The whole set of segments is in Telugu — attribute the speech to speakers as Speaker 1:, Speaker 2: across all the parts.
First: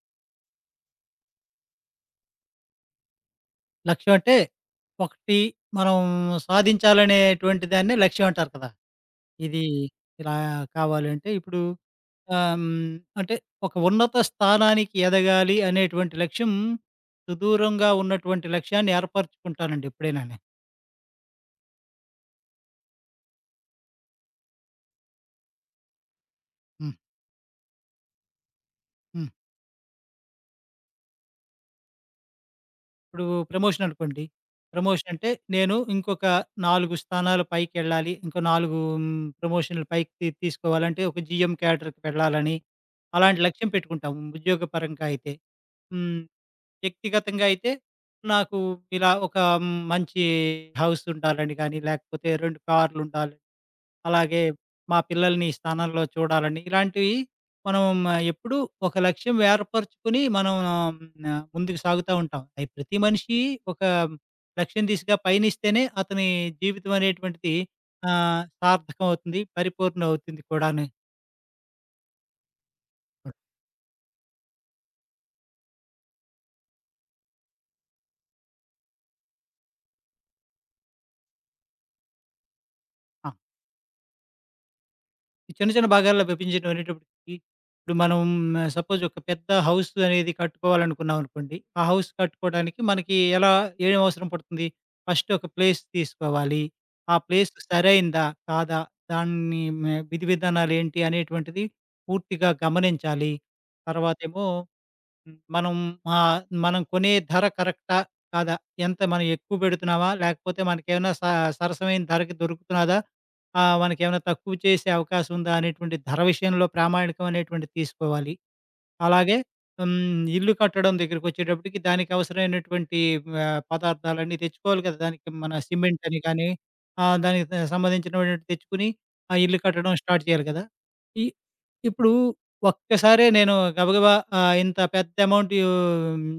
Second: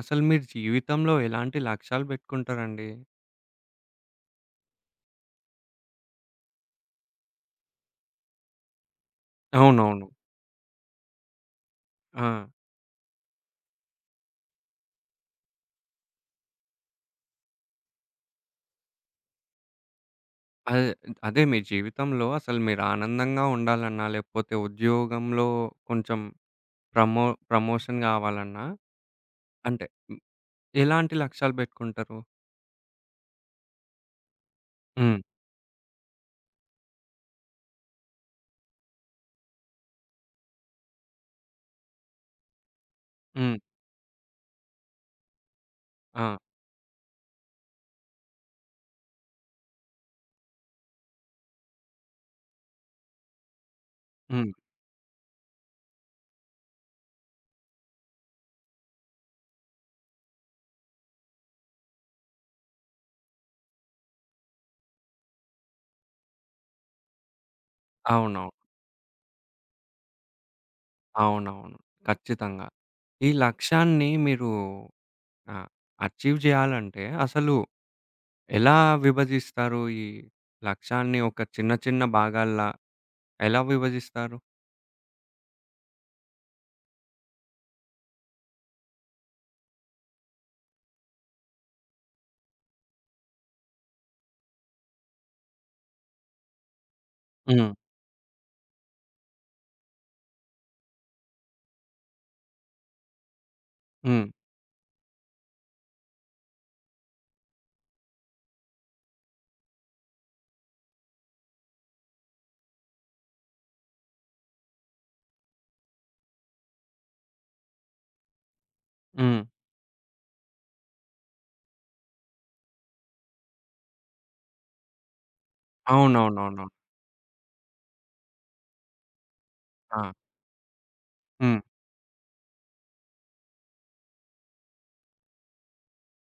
Speaker 1: అసలు మీరు జీవితంలో ఎలాంటి లక్ష్యాలు పెట్టుకుంటారండి?
Speaker 2: లక్ష్యం అంటే, ఒకటి మనం సాధించాలనేటువంటి దాన్నే లక్ష్యం అంటారు కదా! ఇది
Speaker 1: అవునవును.
Speaker 2: ఇలా కావాలంటే ఇప్పుడు ఆహ్,
Speaker 1: ఆ!
Speaker 2: హ్మ్, అంటే ఒక ఉన్నత స్థానానికి ఎదగాలి అనేటువంటి లక్ష్యం, సుదూరంగా ఉన్నటువంటి లక్ష్యాన్ని ఏర్పరచుకుంటానండి ఎప్పుడైనాని.
Speaker 1: అదే, అదే మీ జీవితంలో అసలు మీరు ఆనందంగా ఉండాలన్నా, లేకపోతే ఉద్యోగంలో కొంచెం
Speaker 2: హ్మ్.
Speaker 1: ప్రమో ప్రమోషన్ గావాలన్నా,
Speaker 2: హ్మ్.
Speaker 1: అంటే ఎలాంటి లక్ష్యాలు పెట్టుకుంటారు?
Speaker 2: ఇప్పుడు ప్రమోషన్ అనుకోండి. ప్రమోషన్
Speaker 1: హ్మ్.
Speaker 2: అంటే నేను ఇంకొక 4 స్థానాలు పైకెళ్ళాలి. ఇంకో 4 ప్రమోషన్‌లు పైకి తీసుకోవాలంటే ఒక జీఎం క్యాడర్‌కి వెళ్ళాలని, అలాంటి
Speaker 1: హ్మ్.
Speaker 2: లక్ష్యం పెట్టుకుంటాం ఉద్యోగపరంగా అయితే. హ్మ్.
Speaker 1: ఆ!
Speaker 2: వ్యక్తిగతంగా అయితే నాకు ఇలా ఒక మంచి హౌస్ ఉండాలని గాని, లేకపోతే 2 కార్‌లుండాలి. అలాగే
Speaker 1: హ్మ్.
Speaker 2: మా పిల్లల్ని ఈ స్థానంలో చూడాలని, ఇలాంటివి మనం ఎప్పుడూ ఒక లక్ష్యం ఏర్పరచుకుని మనం ముందుకు సాగుతూ ఉంటాం. అది ప్రతి మనిషి ఒక లక్ష్యం దిశగా పయనిస్తేనే అతని జీవితం అనేటువంటిది ఆ,
Speaker 1: అవునవును.
Speaker 2: సార్థకం అవుతుంది, పరిపూర్ణ అవుతుంది కూడాను.
Speaker 1: అవునవును. ఖచ్చితంగా. ఈ లక్ష్యాన్ని మీరు ఆహ్, అచీవ్ జేయాలంటే అసలు ఎలా విభజిస్తారు? ఈ లక్ష్యాన్ని ఒక చిన్న, చిన్న భాగాల్లా
Speaker 2: ఆ,
Speaker 1: ఎలా విభజిస్తారు?
Speaker 2: ఈ చిన్న చిన్న భాగాల్లో విభజించడం అనేటప్పటికి ఇప్పుడు మనం సపోజ్ ఒక పెద్ద హౌస్ అనేది కట్టుకోవాలనుకున్నాం అనుకోండి. ఆ హౌస్ కట్టుకోవడానికి మనకి ఎలా ఏం అవసరం పడుతుంది? ఫస్ట్ ఒక ప్లేస్ తీసుకోవాలి. ఆ ప్లేస్
Speaker 1: హ్మ్.
Speaker 2: సరైందా? కాదా? దాన్ని మే విధి విధానాలేంటి అనేటువంటిది పూర్తిగా గమనించాలి.
Speaker 1: హ్మ్.
Speaker 2: తర్వాతేమో హ్మ్. ఆహ్, మనం కొనే ధర కరెక్టా? కాదా? ఎంత మనం ఎక్కువ పెడుతున్నామా? లేకపోతే మనకేమైనా సరసమైన ధరకి దొరుకుతున్నదా? మనకేమైనా తక్కువ చేసే అవకాశం ఉందా? అనేటువంటి ధర విషయంలో ప్రామాణికం అనేటువంటిది తీసుకోవాలి. అలాగే
Speaker 1: హ్మ్.
Speaker 2: హ్మ్. ఇల్లు కట్టడం దగ్గరికొచ్చేటప్పటికి దానికి అవసరమైనటువంటి పదార్థాలన్నీ తెచ్చుకోవాలి కదా! దానికి మన సిమెంట్ అని కానీ,
Speaker 1: అవునవునవునవును.
Speaker 2: దానికి సంబంధించినటువంటి తెచ్చుకొని, ఆ ఇల్లు కట్టడం
Speaker 1: ఆ!
Speaker 2: స్టార్ట్ చేయాలి కదా! ఇ
Speaker 1: హ్మ్.
Speaker 2: ఇప్పుడు ఒక్కసారే నేను గబగబా ఇంత పెద్ద అమౌంట్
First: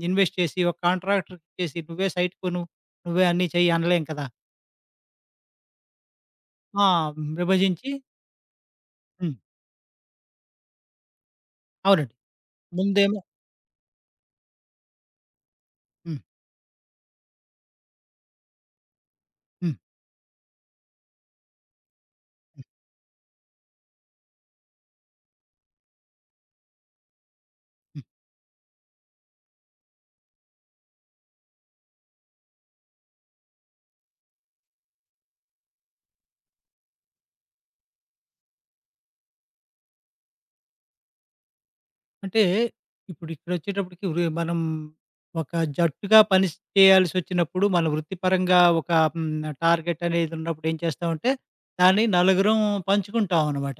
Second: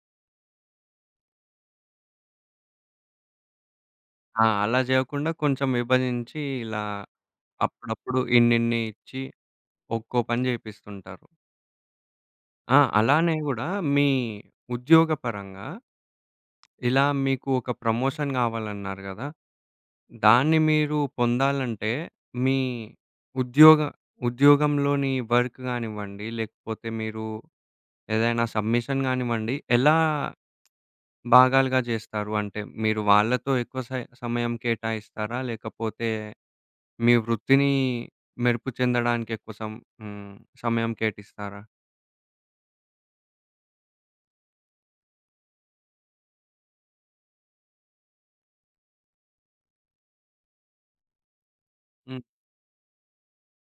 Speaker 2: ఇన్వెస్ట్ చేసి, ఒక కాంట్రాక్టర్‌కి ఇచ్చేసి, "నువ్వే సైట్ కొను, నువ్వే అన్నీ చెయ్యి" అనలేం కదా!
Speaker 1: ఆ! అలా జేయకుండా కొంచెం విభజించి ఇలా
Speaker 2: ఆ! విభజించి
Speaker 1: అప్పుడప్పుడు ఇన్నిన్ని ఇచ్చి
Speaker 2: హ్మ్.
Speaker 1: ఒక్కో పని జేపిస్తుంటారు.
Speaker 2: అవునండి.
Speaker 1: ఆ!
Speaker 2: ముందేమో
Speaker 1: అలానే గూడా మీ ఉద్యోగ పరంగా
Speaker 2: హ్మ్.
Speaker 1: ఇలా మీకు ఒక ప్రమోషన్ గావాలన్నారు గదా!
Speaker 2: హ్మ్.
Speaker 1: దాన్ని మీరు పొందాలంటే మీ ఉద్యోగ ఉద్యోగంలోని వర్క్ గానివ్వండి, లేకపోతే మీరు
Speaker 2: హ్మ్.
Speaker 1: ఏదైనా సబ్మిషన్ గానివ్వండి ఎలా భాగాలుగా జేస్తారు. అంటే మీరు వాళ్ళతో ఎక్కువ సమయం కేటాయిస్తారా? లేకపోతే మీ వృత్తిని మెరుపు చెందడానికి ఎక్కువ సం హ్మ్. సమయం కేటిస్తారా?
Speaker 2: అంటే ఇప్పుడు ఇక్కడొచ్చేటప్పటికి మనం ఒక జట్టుగా పని చేయాల్సొచ్చినప్పుడు, మన వృత్తిపరంగా ఒక హ్మ్, టార్గెట్ అనేది ఉన్నప్పుడు ఏం చేస్తామంటే, దాన్ని
Speaker 1: హ్మ్.
Speaker 2: నలుగురం పంచుకుంటాం అనమాట.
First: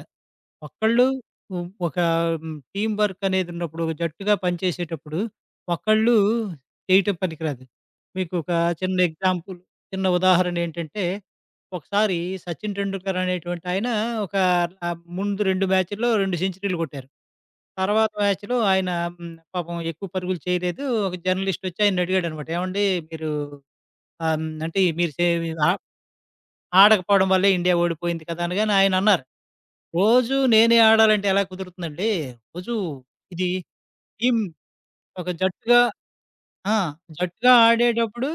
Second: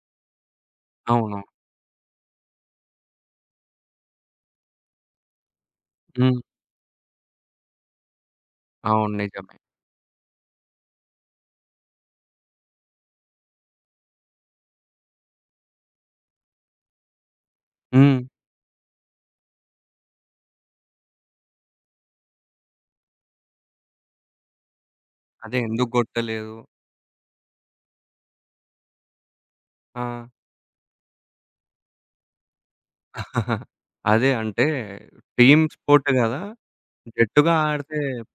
Speaker 2: ఒక్కళ్ళు
Speaker 1: అవును.
Speaker 2: ఉ ఒక టీమ్ వర్క్ అనేది ఉన్నప్పుడు, ఒక జట్టుగా పనిచేసేటప్పుడు ఒకళ్ళు
Speaker 1: హ్మ్.
Speaker 2: చేయటం పనికిరాదు. మీకు ఒక చిన్న
Speaker 1: అవును. నిజమే.
Speaker 2: ఎగ్జాంపుల్, చిన్న ఉదాహరణ ఏంటంటే, ఒకసారి 'సచిన్ టెండూల్కర్' అనేటువంటి ఆయన ఒక ముందు 2 మ్యాచ్‌ల్లో 2 సెంచరీలు కొట్టారు. తర్వాత
Speaker 1: హ్మ్.
Speaker 2: బ్యాచ్‌లో ఆయన హ్మ్. పాపం ఎక్కువ పరుగులు చేయలేదు. ఒక జర్నలిస్ట్ వచ్చి ఆయన్ని అడిగాడనమాట. "ఏవండీ మీరు ఆహ్, హ్మ్. అంటే మీరు సే
Speaker 1: అదే
Speaker 2: ఆ
Speaker 1: ఎందుకు గొట్టలేదు?
Speaker 2: ఆడకపోవడం వల్లే ఇండియా ఓడిపోయింది కదా!" అనగానే ఆయనన్నారు,
Speaker 1: ఆ!
Speaker 2: "రోజూ నేనే ఆడాలంటే ఎలా కుదురుతుందండి? రోజూ ఇది
Speaker 1: అదే
Speaker 2: టీమ్
Speaker 1: అంటే
Speaker 2: ఒక
Speaker 1: టీమ్
Speaker 2: జట్టుగా
Speaker 1: స్పోర్ట్ గదా!
Speaker 2: ఆ! జట్టుగా
Speaker 1: జట్టుగా ఆడితే.
Speaker 2: ఆడేటప్పుడు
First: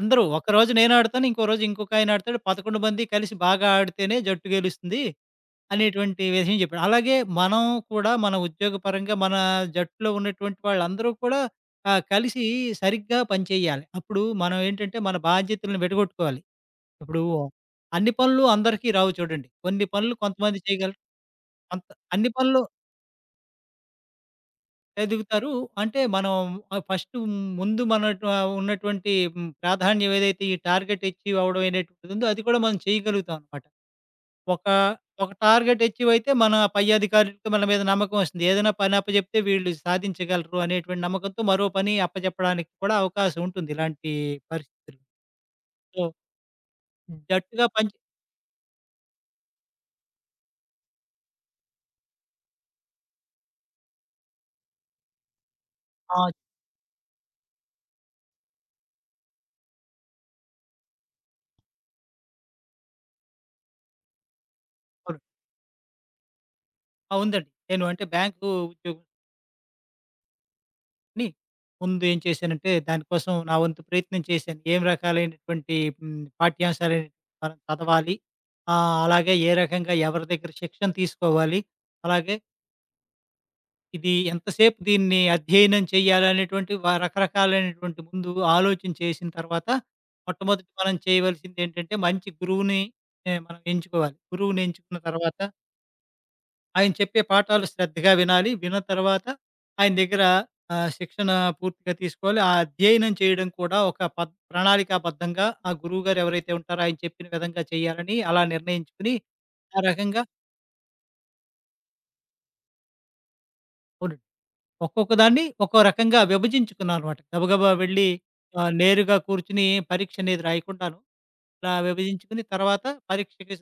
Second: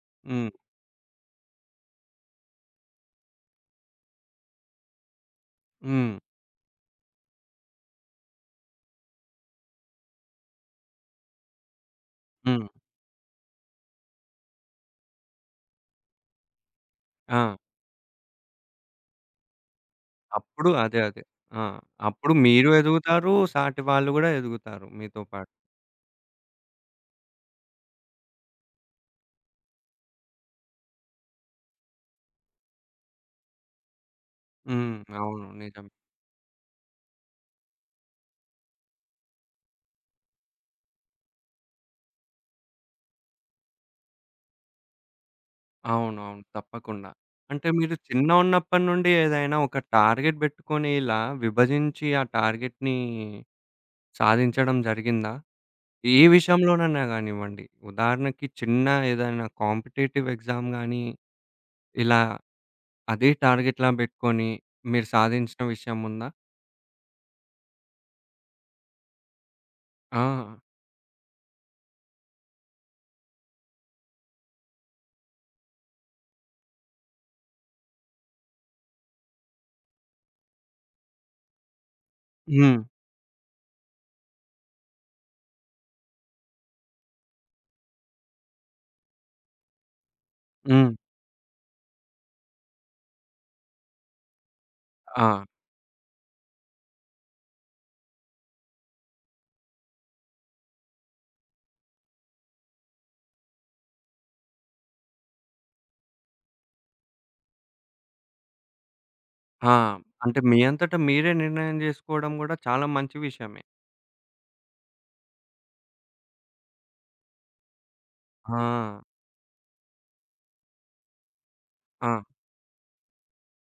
Speaker 2: అందరూ
Speaker 1: హ్మ్.
Speaker 2: ఒకరోజు నేను ఆడతాను. ఇంకో రోజు ఇంకొక ఆయన ఆడతాడు. 11 మంది కలిసి బాగా ఆడితేనే జట్టు గెలుస్తుంది."
Speaker 1: హ్మ్.
Speaker 2: అనేటువంటి విషయం చెప్పాడు. అలాగే మనం కూడా మన ఉద్యోగపరంగా మన జట్టులో ఉన్నటువంటి వాళ్ళందరూ కూడా కలిసి
Speaker 1: హ్మ్.
Speaker 2: సరిగ్గా పనిచేయాలి. అప్పుడు మనం ఏంటంటే మన బాధ్యతలను విడగొట్టుకోవాలి. ఇప్పుడు
Speaker 1: ఆ!
Speaker 2: అన్ని పనులు అందరికీ రావు చూడండి. కొన్ని పనులు కొంతమంది
Speaker 1: అప్పుడు అదే.
Speaker 2: చేయగలరు.
Speaker 1: అదే. ఆ!
Speaker 2: కొంత అన్ని
Speaker 1: అప్పుడు
Speaker 2: పనులు
Speaker 1: మీరు ఎదుగుతారు. సాటి వాళ్ళు గూడా ఎదుగుతారు మీతో పాటు.
Speaker 2: ఎదుగుతారు. అంటే మనం ఫస్ట్ ముందు మన ఉన్నటువంటి ప్రాధాన్యం ఏదైతే ఈ టార్గెట్ అచీవ్ అవ్వడం అనేటువంటిది ఉందో అది కూడా మనం చేయగలుగుతాం అన్నమాట. ఒక,
Speaker 1: హ్మ్.
Speaker 2: ఒక
Speaker 1: అవును.
Speaker 2: టార్గెట్
Speaker 1: నిజమే.
Speaker 2: అచీవ్ అయితే మన పై అధికారులకి మన మీద నమ్మకం వస్తుంది. ఏదైనా పని అప్పజెప్తే వీళ్ళు సాధించగలరు అనేటువంటి నమ్మకంతో మరో పని అప్పజెప్పడానికి కూడా అవకాశం ఉంటుంది ఇలాంటి పరిస్థితుల్లో. సో,
Speaker 1: అవునవును. తప్పకుండా.
Speaker 2: జట్టుగా
Speaker 1: అంటే
Speaker 2: పనిచే
Speaker 1: మీరు చిన్నగున్నప్పటి నుండి ఏదైనా ఒక టార్గెట్ బెట్టుకొని ఇలా విభజించి ఆ టార్గెట్‌ని సాధించడం జరిగిందా? ఏ
Speaker 2: ఆ!
Speaker 1: విషయంలోనైనా గానివ్వండి. ఉదాహరణకి చిన్న ఏదైనా కాంపిటీటివ్ ఎగ్జామ్ గానీ, ఇలా అదే టార్గెట్‌లా బెట్టుకొని మీరు
Speaker 2: అవును.
Speaker 1: సాధించిన విషయం ఉందా?
Speaker 2: ఆ! ఉందండి. నేను అంటే బ్యాంకు ఉద్యోగంని
Speaker 1: ఆ!
Speaker 2: ముందు ఏం చేశానంటే దానికోసం నా వంతు ప్రయత్నం చేశాను. ఏం రకాలైనటువంటి పాఠ్యాంశాలు మనం చదవాలి. అలాగే ఏ రకంగా ఎవరి దగ్గర శిక్షణ తీసుకోవాలి. అలాగే
Speaker 1: హ్మ్.
Speaker 2: ఇది ఎంతసేపు దీన్ని అధ్యయనం చేయాలనేటువంటి రకరకాలైనటువంటి ముందు ఆలోచన చేసిన తర్వాత, మొట్టమొదట
Speaker 1: హ్మ్.
Speaker 2: మనం చేయవలసిందేంటంటే మంచి గురువుని మనం ఎంచుకోవాలి. గురువుని ఎంచుకున్న తర్వాత
Speaker 1: ఆ!
Speaker 2: ఆయన చెప్పే పాఠాలు శ్రద్ధగా వినాలి. విన్న తర్వాత ఆయన దగ్గర శిక్షణ పూర్తిగా తీసుకోవాలి. ఆ అధ్యయనం చేయడం కూడా ఒక ప్రణాళికాబద్ధంగా ఆ గురువుగారు ఎవరైతే ఉంటారో ఆయన చెప్పిన విధంగా చేయాలని అలా నిర్ణయించుకొని,
Speaker 1: ఆ!
Speaker 2: ఆ రకంగా
Speaker 1: అంటే మీ అంతట మీరే నిర్ణయం జేసుకోవడం గూడా చాలా మంచి విషయమే.
Speaker 2: అవునండి. ఒక్కొక్క దాన్ని ఒక్కో రకంగా విభజించుకున్నాననమాట. గబగబా వెళ్ళి
Speaker 1: ఆ!
Speaker 2: నేరుగా కూర్చొని పరీక్ష అనేది రాయకుండాను, ఇలా
Speaker 1: ఆ!
Speaker 2: విభజించుకుని తర్వాత పరీక్షకి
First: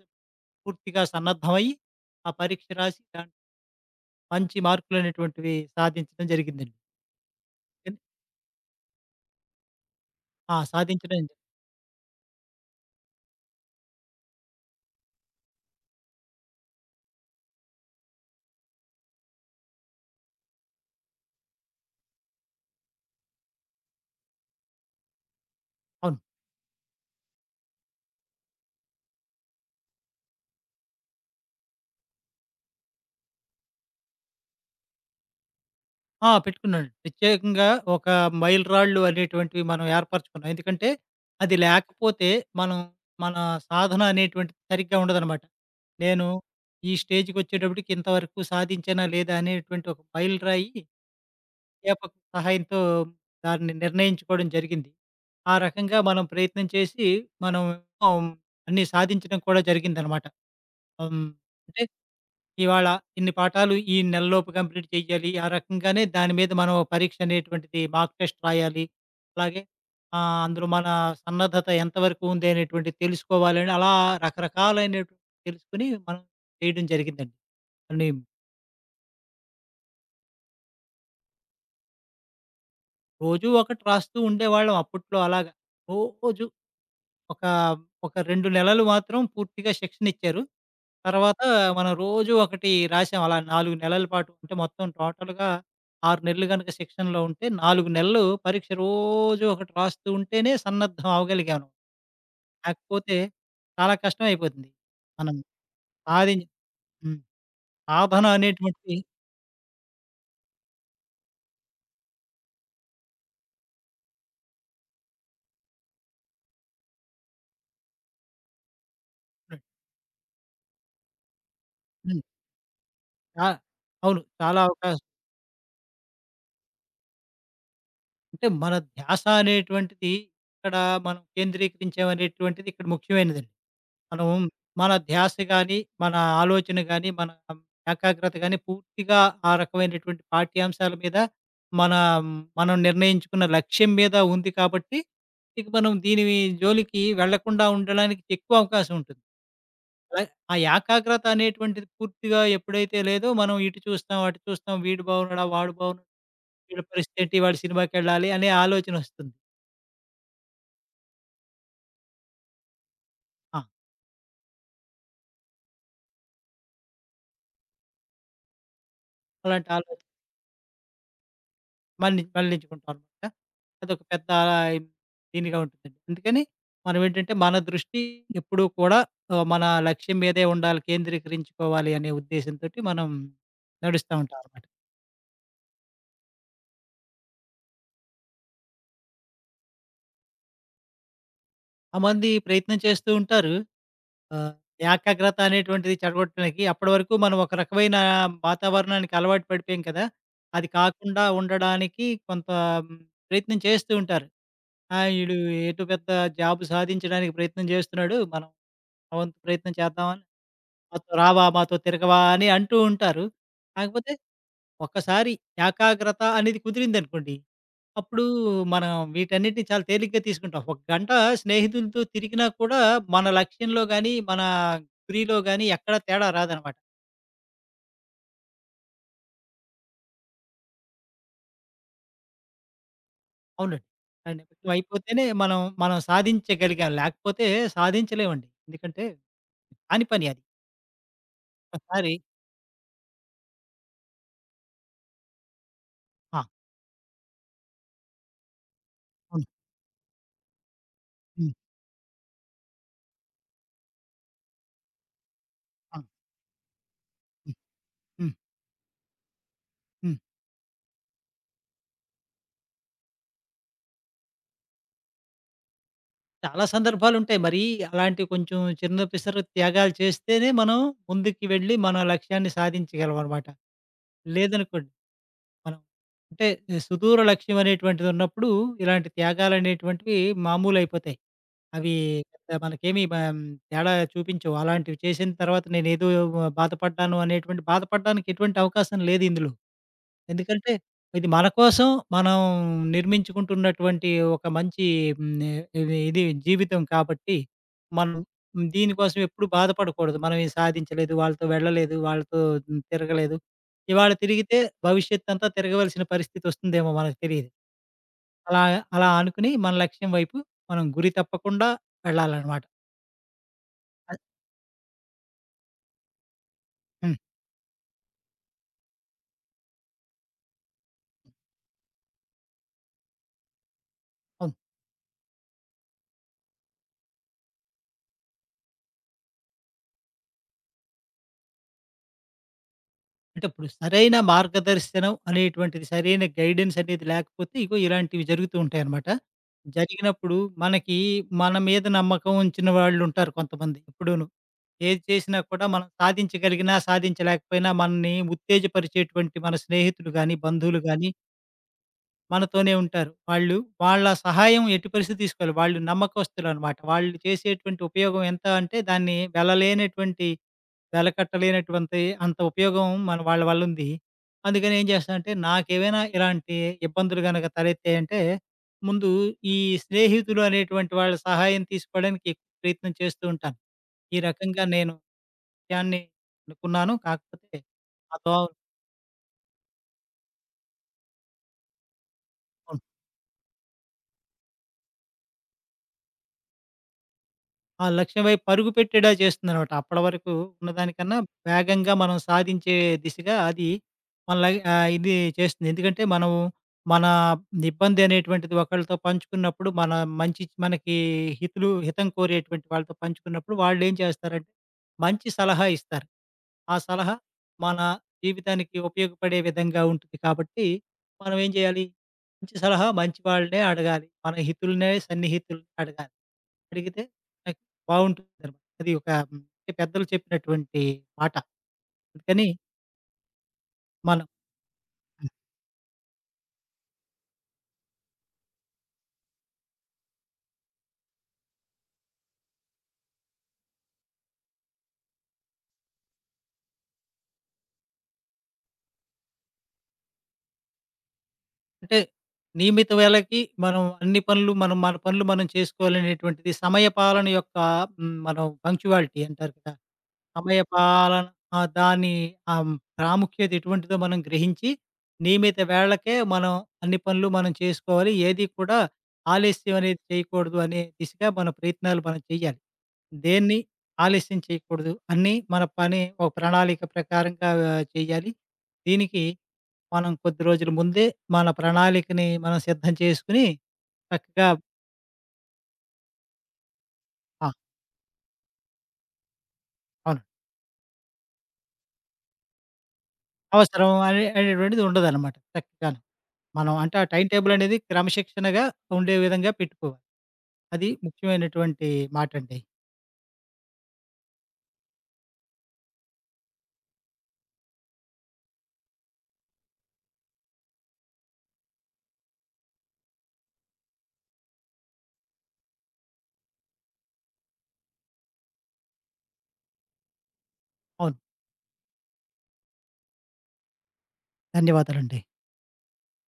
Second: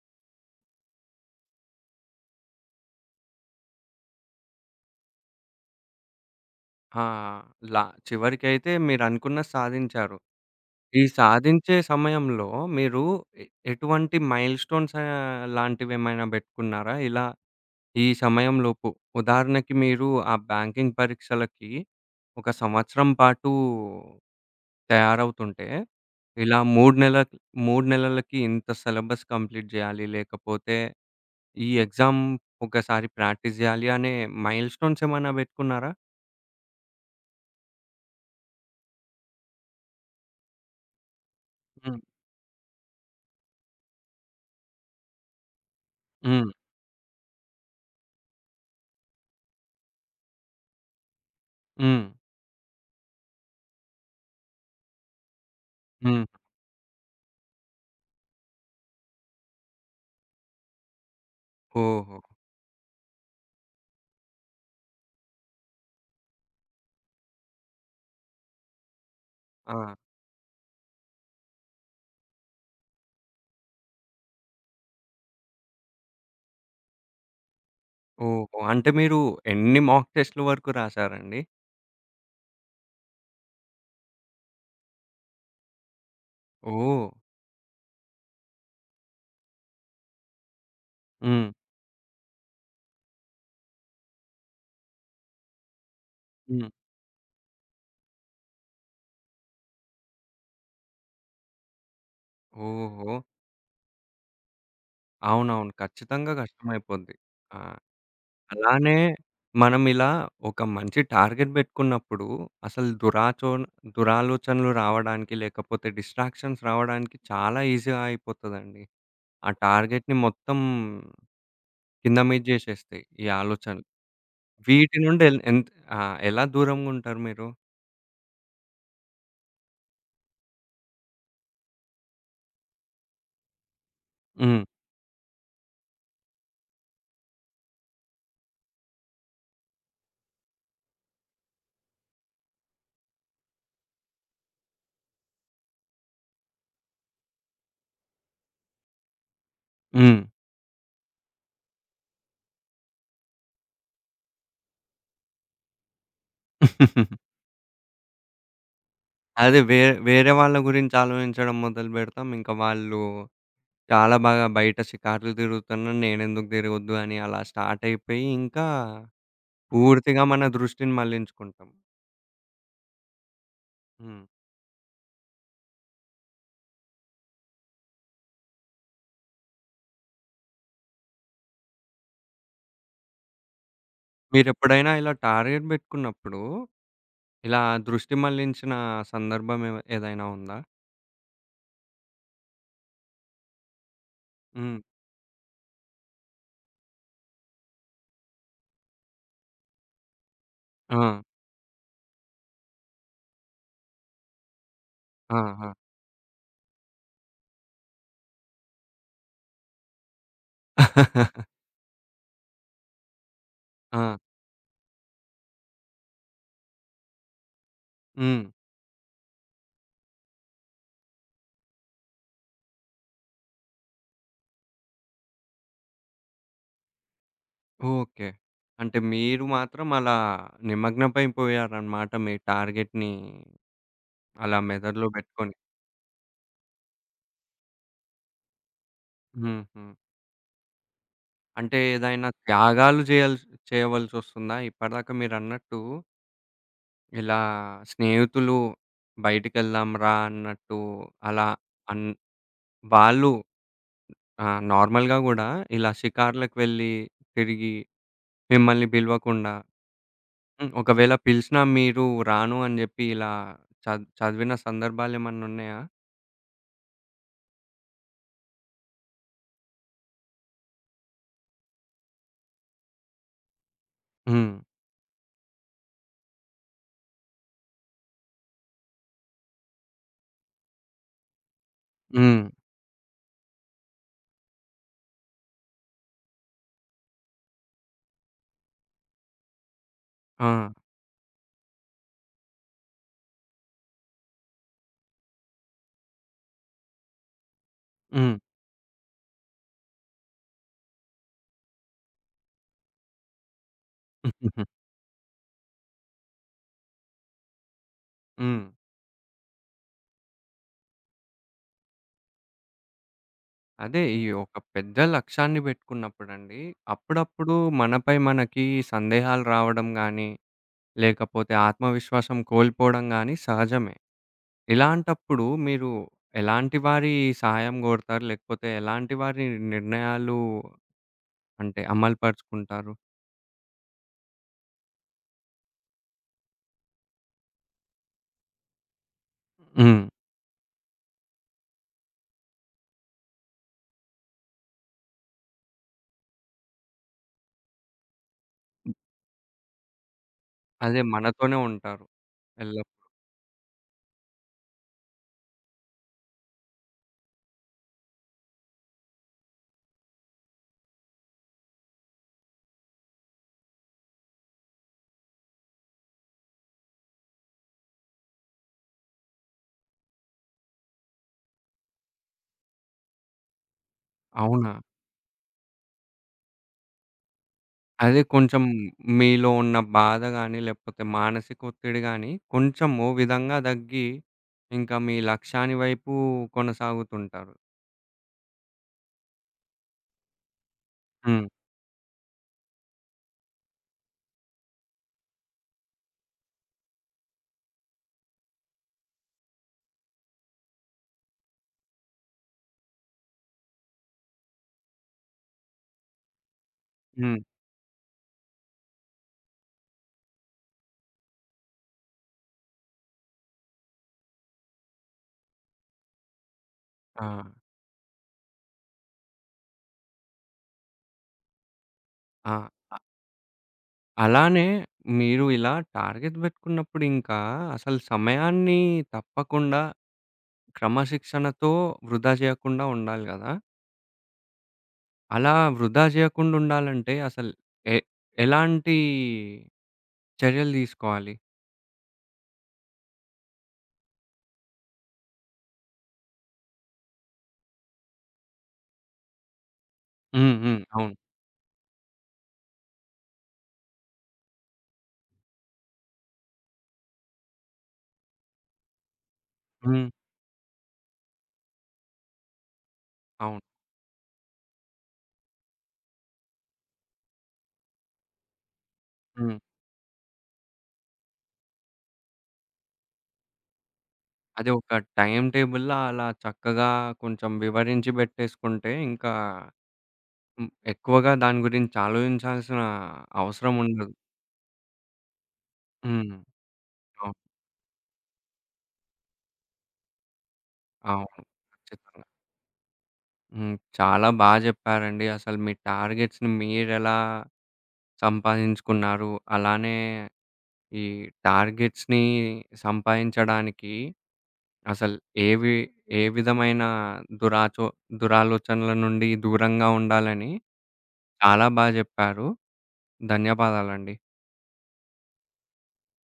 Speaker 2: పూర్తిగా సన్నద్ధమయ్యి, ఆ పరీక్ష రాసి దాంట్లో మంచి మార్కులనేటువంటివి సాధించడం జరిగిందండి.
Speaker 1: ఆ! లా
Speaker 2: ఎన్
Speaker 1: చివరికైతే మీరనుకున్నది సాధించారు.
Speaker 2: ఆ!
Speaker 1: ఈ
Speaker 2: సాధించడం జరిగింది.
Speaker 1: సాధించే సమయంలో మీరు ఎ ఎటువంటి మైల్‌స్టోన్స్ లాంటివేమైనా బెట్టుకున్నారా? ఇలా ఈ సమయంలోపు ఉదాహరణకి మీరు ఆ బ్యాంకింగ్ పరీక్షలకి ఒక సంవత్సరం పాటు తయారవుతుంటే,
Speaker 2: అవును.
Speaker 1: ఇలా 3 నెలలకి ఇంత సిలబస్ కంప్లీట్ జేయాలి, లేకపోతే ఈ ఎగ్జామ్ ఒకసారి ప్రాక్టీస్ జేయాలి అనే మైల్‌స్టోన్స్ ఏమైనా బెట్టుకున్నారా?
Speaker 2: ఆ! పెట్టుకున్నాను. ప్రత్యేకంగా ఒక మైలురాళ్ళు అనేటువంటివి మనం ఏర్పరచుకున్నాం. ఎందుకంటే, అది
Speaker 1: హ్మ్.
Speaker 2: లేకపోతే మనం మన సాధన అనేటువంటిది సరిగ్గా ఉండదనమాట. నేను
Speaker 1: హ్మ్.
Speaker 2: ఈ స్టేజ్‌కొచ్చేటప్పటికి ఇంతవరకు సాధించానా లేదా అనేటువంటి ఒక మైలురాయి
Speaker 1: హ్మ్.
Speaker 2: జ్ఞాపకం సహాయంతో దాన్ని నిర్ణయించుకోవడం జరిగింది. ఆ రకంగా మనం
Speaker 1: హ్మ్.
Speaker 2: ప్రయత్నం చేసి మనం ఆహ్, అన్నీ సాధించడం కూడా జరిగిందనమాట. హ్మ్. అంటే
Speaker 1: ఓహో!
Speaker 2: ఇవాళ ఇన్ని పాఠాలు ఈ నెలలోపు కంప్లీట్ చేయాలి. ఆ రకంగానే దాని మీద మనం ఓ పరీక్ష అనేటువంటిది మాక్ టెస్ట్ రాయాలి. అలాగే
Speaker 1: ఆ!
Speaker 2: అందులో మన సన్నద్ధత ఎంతవరకు ఉంది అనేటువంటిది తెలుసుకోవాలని అలా రకరకాలైనటువంటి తెలుసుకొని మనం చేయడం జరిగిందండి. అన్నీ
Speaker 1: ఓహో! అంటే మీరు ఎన్ని మాక్ టెస్ట్‌ల వరకు రాసారండి?
Speaker 2: రోజూ ఒకటి రాస్తూ ఉండేవాళ్ళం అప్పట్లో అలాగా. రోజు
Speaker 1: ఓహ్!
Speaker 2: ఒక, ఒక 2 నెలలు మాత్రం పూర్తిగా శిక్షణిచ్చారు. తర్వాత
Speaker 1: హ్మ్.
Speaker 2: మనం రోజు ఒకటి రాసాం. అలా 4 నెలల పాటు అంటే మొత్తం టోటల్‌గా 6 నెలలు
Speaker 1: హ్మ్.
Speaker 2: గనక శిక్షణలో ఉంటే 4 నెలలు పరీక్ష రోజు ఒకటి రాస్తూ ఉంటేనే సన్నద్ధం అవ్వగలిగాను.
Speaker 1: ఓహో!
Speaker 2: లేకపోతే చాలా కష్టం అయిపోతుంది. మనం
Speaker 1: అవునవును. ఖచ్చితంగా
Speaker 2: సాధిం
Speaker 1: కష్టమైపోద్ది.
Speaker 2: హ్మ్.
Speaker 1: ఆ!
Speaker 2: సాధన
Speaker 1: అలానే
Speaker 2: అనేటువంటిది
Speaker 1: మనం ఇలా ఒక మంచి టార్గెట్ పెట్టుకున్నప్పుడు అసలు దురాలోచనలు రావడానికి లేకపోతే డిస్ట్రాక్షన్స్ రావడానికి చాలా ఈజీగా అయిపోతదండి. ఆ
Speaker 2: హ్మ్.
Speaker 1: టార్గెట్‌ని మొత్తం కింద
Speaker 2: హ్మ్.
Speaker 1: మీద చేసేస్తాయి ఈ
Speaker 2: ఆ!
Speaker 1: ఆలోచనలు.
Speaker 2: అవును. చాలా
Speaker 1: వీటి
Speaker 2: అవకాశం
Speaker 1: నుండి ఎల్ ఎంత్ ఆ! ఎలా దూరంగుంటారు మీరు?
Speaker 2: అంటే మన ధ్యాస అనేటువంటిది ఇక్కడ మనం కేంద్రీకరించామనేటువంటిది ఇక్కడ ముఖ్యమైనదండి. మనం
Speaker 1: హ్మ్.
Speaker 2: మన ధ్యాస గాని, మన ఆలోచన గాని, మన ఏకాగ్రత గాని పూర్తిగా ఆ రకమైనటువంటి పాఠ్యాంశాల మీద మన మనం నిర్ణయించుకున్న లక్ష్యం మీద ఉంది కాబట్టి, ఇక మనం దీని జోలికి వెళ్ళకుండా ఉండడానికి ఎక్కువ అవకాశం ఉంటుంది.
Speaker 1: హ్మ్.
Speaker 2: అలా ఆ ఏకాగ్రత అనేటువంటిది పూర్తిగా ఎప్పుడైతే లేదో మనం ఇటు చూస్తాం, అటు చూస్తాం, వీడు బాగున్నాడా? వాడు బాగున్నాడా? వీడి పరిస్థితి ఏంటి? వాడు సినిమాకెళ్ళాలి అనే ఆలోచనొస్తుంది.
Speaker 1: అదే వేరే వాళ్ళ గురించి ఆలోచించడం మొదలుపెడతాం. ఇంకా వాళ్ళు
Speaker 2: ఆ!
Speaker 1: చాలా బాగా బయట షికార్లు తిరుగుతున్నారు. నేనెందుకు తిరగొద్దు అని అలా స్టార్ట్ అయిపోయి, ఇంకా
Speaker 2: అలాంటి ఆలోచన
Speaker 1: పూర్తిగా మన దృష్టిని మళ్లించుకుంటాం.
Speaker 2: మళ్ళించుకుంటామనమాట. అదొక
Speaker 1: హ్మ్.
Speaker 2: పెద్ద దీనిగా ఉంటుందండి. అందుకని మనమేంటంటే మన దృష్టి ఎప్పుడూ కూడా మన లక్ష్యం మీదే ఉండాలి, కేంద్రీకరించుకోవాలి అనే ఉద్దేశంతోటి మనం నడుస్తా ఉంటామనమాట.
Speaker 1: మీరెప్పుడైనా ఇలా టార్గెట్ పెట్టుకున్నప్పుడు, ఇలా దృష్టి మళ్లించిన సందర్భం ఏదైనా ఉందా?
Speaker 2: ఆమంది ప్రయత్నం చేస్తూ ఉంటారు. ఆహ్,
Speaker 1: హ్మ్.
Speaker 2: ఏకాగ్రత అనేటువంటిది చెడగొట్టడానికి అప్పటి వరకు మనం ఒక రకమైన వాతావరణానికి అలవాటు పడిపోయాం కదా! అది
Speaker 1: ఆ!
Speaker 2: కాకుండా ఉండడానికి కొంత మ్, ప్రయత్నం చేస్తూ ఉంటారు. "ఆ!
Speaker 1: ఆ!
Speaker 2: ఈడు
Speaker 1: ఆ!
Speaker 2: ఏటో పెద్ద జాబ్ సాధించడానికి ప్రయత్నం చేస్తున్నాడు. మనం" మా వంతు ప్రయత్నం చేద్దామని, "మాతో రావా, మాతో తిరగవా" అని అంటూ ఉంటారు. కాకపోతే
Speaker 1: ఆ!
Speaker 2: ఒక్కసారి ఏకాగ్రత అనేది కుదిరిందనుకోండి, అప్పుడు
Speaker 1: హ్మ్.
Speaker 2: మనం వీటన్నిటిని చాలా తేలిగ్గా తీసుకుంటాం. ఒక గంట స్నేహితులతో తిరిగినా కూడా మన లక్ష్యంలో గాని, మన గురిలో గాని ఎక్కడ తేడా రాదనమాట.
Speaker 1: ఓకే. అంటే మీరు మాత్రం అలా నిమగ్నమైపోయారన్నమాట మీ టార్గెట్‌ని
Speaker 2: అవునండి. ఆ
Speaker 1: అలా
Speaker 2: నిమగ్నం
Speaker 1: మెదడులో
Speaker 2: అయిపోతేనే
Speaker 1: పెట్టుకొని.
Speaker 2: మనం, మనం సాధించగలిగాం. లేకపోతే సాధించలేమండి. ఎందుకంటే
Speaker 1: హుహు.
Speaker 2: కాని పని అది.
Speaker 1: అంటే
Speaker 2: ఒకసారి
Speaker 1: ఏదైనా త్యాగాలు చేయవలసొస్తుందా? ఇప్పటిదాకా మీరన్నట్టు
Speaker 2: ఆ!
Speaker 1: ఇలా స్నేహితులు
Speaker 2: అవును.
Speaker 1: బయటికెళ్దాం రా అన్నట్టు అలా
Speaker 2: హ్మ్.
Speaker 1: అన్ వాళ్ళు నార్మల్‌గా గూడా ఇలా
Speaker 2: అవును.
Speaker 1: షికార్లకు వెళ్ళి
Speaker 2: హ్మ్.
Speaker 1: తిరిగి
Speaker 2: హ్మ్.
Speaker 1: మిమ్మల్ని పిలవకుండా.
Speaker 2: హ్మ్.
Speaker 1: హ్మ్. ఒకవేళ పిలిచినా మీరు రాను అని జెప్పి ఇలా చదివిన సందర్భాలేమన్నున్నాయా?
Speaker 2: చాలా సందర్భాలుంటాయి. మరీ అలాంటి కొంచెం చిన్న పిసరు త్యాగాలు చేస్తేనే మనం ముందుకి వెళ్ళి మన లక్ష్యాన్ని సాధించగలమనమాట.
Speaker 1: హ్మ్.
Speaker 2: లేదనుకోండి మనం అంటే సుదూర లక్ష్యం అనేటువంటిదున్నప్పుడు ఇలాంటి త్యాగాలనేటువంటివి మామూలయిపోతాయి. అవి
Speaker 1: హ్మ్.
Speaker 2: పెద్ద మనకేమి తేడా చూపించవు. అలాంటివి చేసిన తర్వాత నేనేదో బాధపడ్డాను అనేటువంటి బాధపడడానికి ఎటువంటి అవకాశం లేదు ఇందులో.
Speaker 1: ఆ!
Speaker 2: ఎందుకంటే ఇది మన కోసం మనం నిర్మించుకుంటున్నటువంటి ఒక మంచి హ్మ్, ఇది ఇది జీవితం కాబట్టి మనం
Speaker 1: హ్మ్.
Speaker 2: దీనికోసం ఎప్పుడు బాధపడకూడదు. మనం ఇది సాధించలేదు, వాళ్ళతో వెళ్ళలేదు, వాళ్ళతో తిరగలేదు. ఇవాళ తిరిగితే భవిష్యత్తంతా తిరగవలసిన పరిస్థితొస్తుందేమో మనకు తెలీదు. అలా
Speaker 1: హ్మ్.
Speaker 2: అలా అనుకుని మన లక్ష్యం వైపు మనం గురి తప్పకుండా వెళ్ళాలనమాట.
Speaker 1: అదే.
Speaker 2: అద్
Speaker 1: ఈ ఒక పెద్ద లక్ష్యాన్ని బెట్టుకున్నప్పుడండి,
Speaker 2: హ్మ్.
Speaker 1: అప్పుడప్పుడు మనపై మనకి సందేహాలు రావడం గానీ, లేకపోతే ఆత్మవిశ్వాసం కోల్పోవడం గానీ సహజమే.
Speaker 2: అవును.
Speaker 1: ఇలాంటప్పుడు మీరు ఎలాంటి వారి సహాయం గోరతారు? లేకపోతే ఎలాంటి వారి నిర్ణయాలు అంటే అమలు పరుచుకుంటారు?
Speaker 2: అంటే ఇప్పుడు సరైన మార్గదర్శనం అనేటువంటిది, సరైన గైడెన్స్ అనేది లేకపోతే ఇగో ఇలాంటివి జరుగుతూ ఉంటాయనమాట.
Speaker 1: హ్మ్.
Speaker 2: జరిగినప్పుడు మనకి మన మీద నమ్మకం ఉంచిన వాళ్ళుంటారు కొంతమంది ఎప్పుడూను. ఏది చేసినా కూడా మనం సాధించగలిగినా, సాధించలేకపోయినా మనల్ని ఉత్తేజపరిచేటువంటి మన స్నేహితులు గాని, బంధువులు
Speaker 1: అదే
Speaker 2: గాని
Speaker 1: మనతోనే ఉంటారు.
Speaker 2: మనతోనే
Speaker 1: ఎల్లప్
Speaker 2: ఉంటారు. వాళ్ళు వాళ్ళ సహాయం ఎట్టి పరిస్థితి తీసుకోవాలి. వాళ్ళు నమ్మకస్తులనమాట. వాళ్ళు చేసేటువంటి ఉపయోగం ఎంత అంటే దాన్ని వెలలేనటువంటి వెలకట్టలేనటువంటి అంత ఉపయోగం మన వాళ్ళ వల్ల ఉంది. అందుకని ఏం చేస్తానంటే నాకేవైనా ఇలాంటి ఇబ్బందులు గనక తలెత్తాయంటే ముందు ఈ స్నేహితులు అనేటువంటి వాళ్ళ సహాయం తీసుకోవడానికి ఎక్కువ ప్రయత్నం చేస్తూ ఉంటాను. ఈ రకంగా
Speaker 1: అవునా?
Speaker 2: నేను విషయాన్ని అనుకున్నాను. కాకపోతే ఆ
Speaker 1: అదే
Speaker 2: దోవ
Speaker 1: కొంచెం మీలో ఉన్న బాధ గాని, లేకపోతే మానసిక ఒత్తిడి గాని కొంచెం ఓ విధంగా తగ్గి, ఇంకా మీ లక్ష్యాని వైపు కొనసాగుతుంటారు.
Speaker 2: ఆ లక్ష్యం వైపు పరుగు పెట్టేలా చేస్తుందనమాట. అప్పటి వరకు ఉన్నదానికన్నా
Speaker 1: హ్మ్.
Speaker 2: వేగంగా మనం సాధించే దిశగా అది మనలా ఇది చేస్తుంది. ఎందుకంటే మనం మన ఇబ్బంది అనేటువంటిది ఒకళ్ళతో పంచుకున్నప్పుడు మన మంచి మనకి హితులు హితం కోరేటువంటి వాళ్ళతో పంచుకున్నప్పుడు వాళ్ళేం చేస్తారంటే మంచి సలహా ఇస్తారు. ఆ సలహా
Speaker 1: హ్మ్.
Speaker 2: మన జీవితానికి ఉపయోగపడే విధంగా ఉంటుంది కాబట్టి, మనం ఏం చేయాలి? మంచి సలహా మంచి వాళ్ళనే అడగాలి. మన హితులనే, సన్నిహితుల్ని అడగాలి. అడిగితే
Speaker 1: ఆ!
Speaker 2: నాకు బావుంటుందనమాట. అది ఒక అంటే పెద్దలు చెప్పినటువంటి మాట. అందుకని
Speaker 1: ఆ!
Speaker 2: మనం
Speaker 1: అలానే
Speaker 2: హ్మ్,
Speaker 1: మీరు ఇలా టార్గెట్ పెట్టుకున్నప్పుడు ఇంకా అసలు సమయాన్ని తప్పకుండా క్రమశిక్షణతో వృధా చేయకుండా ఉండాలి గదా! అలా వృధా చేయకుండా ఉండాలంటే అసలు ఎ ఎలాంటి చర్యలు తీసుకోవాలి?
Speaker 2: అంటే నియమిత వేళకి మనం అన్ని పనులు మన పనులు మనం చేసుకోవాలనేటువంటిది సమయ పాలన యొక్క మనం పంక్చువాలిటీ అంటారు కదా!
Speaker 1: హ్మ్. హ్మ్. అవును.
Speaker 2: సమయపాలన ఆ! దాని ఆ! ప్రాముఖ్యత ఎటువంటిదో మనం గ్రహించి, నియమిత వేళకే మనం అన్ని పనులు మనం చేసుకోవాలి. ఏది కూడా ఆలస్యం అనేది
Speaker 1: హ్మ్.
Speaker 2: చేయకూడదు అనే దిశగా మన ప్రయత్నాలు మనం చేయాలి. దేన్ని
Speaker 1: అవును.
Speaker 2: ఆలస్యం చేయకూడదు. అన్నీ మన పని ఒక ప్రణాళిక ప్రకారంగా చేయాలి. దీనికి
Speaker 1: హ్మ్.
Speaker 2: మనం కొద్ది రోజుల ముందే మన ప్రణాళికని మనం సిద్ధం చేసుకొని చక్కగా
Speaker 1: అది ఒక టైమ్ టేబుల్‌లా అలా చక్కగా
Speaker 2: ఆ!
Speaker 1: కొంచెం వివరించి బెట్టేసుకుంటే, ఇంకా
Speaker 2: అవును.
Speaker 1: హ్మ్. ఎక్కువగా దాని గురించి ఆలోచించాల్సిన అవసరం
Speaker 2: అవసరం
Speaker 1: ఉండదు.
Speaker 2: అనేటువంటిది ఉండదనమాట చక్కగాను.
Speaker 1: హ్మ్.
Speaker 2: మనం అంటే ఆ టైమ్
Speaker 1: అవును.
Speaker 2: టేబుల్ అనేది క్రమశిక్షణగా ఉండే విధంగా పెట్టుకోవాలి. అది
Speaker 1: అవును.
Speaker 2: ముఖ్యమైనటువంటి
Speaker 1: ఖచ్చితంగా.
Speaker 2: మాటండి.
Speaker 1: హ్మ్. చాలా బా జెప్పారండి. అసలు మీ టార్గెట్స్‌ని మీరెలా సంపాదించుకున్నారు? అలానే ఈ టార్గెట్స్‌ని సంపాదించడానికి అసలు ఏవి ఏ విధమైన దురాచో దురాలోచనల నుండి దూరంగా ఉండాలని
Speaker 2: అవును.
Speaker 1: చాలా బా జెప్పారు. ధన్యవాదాలండి.
Speaker 2: ధన్యవాదాలండి.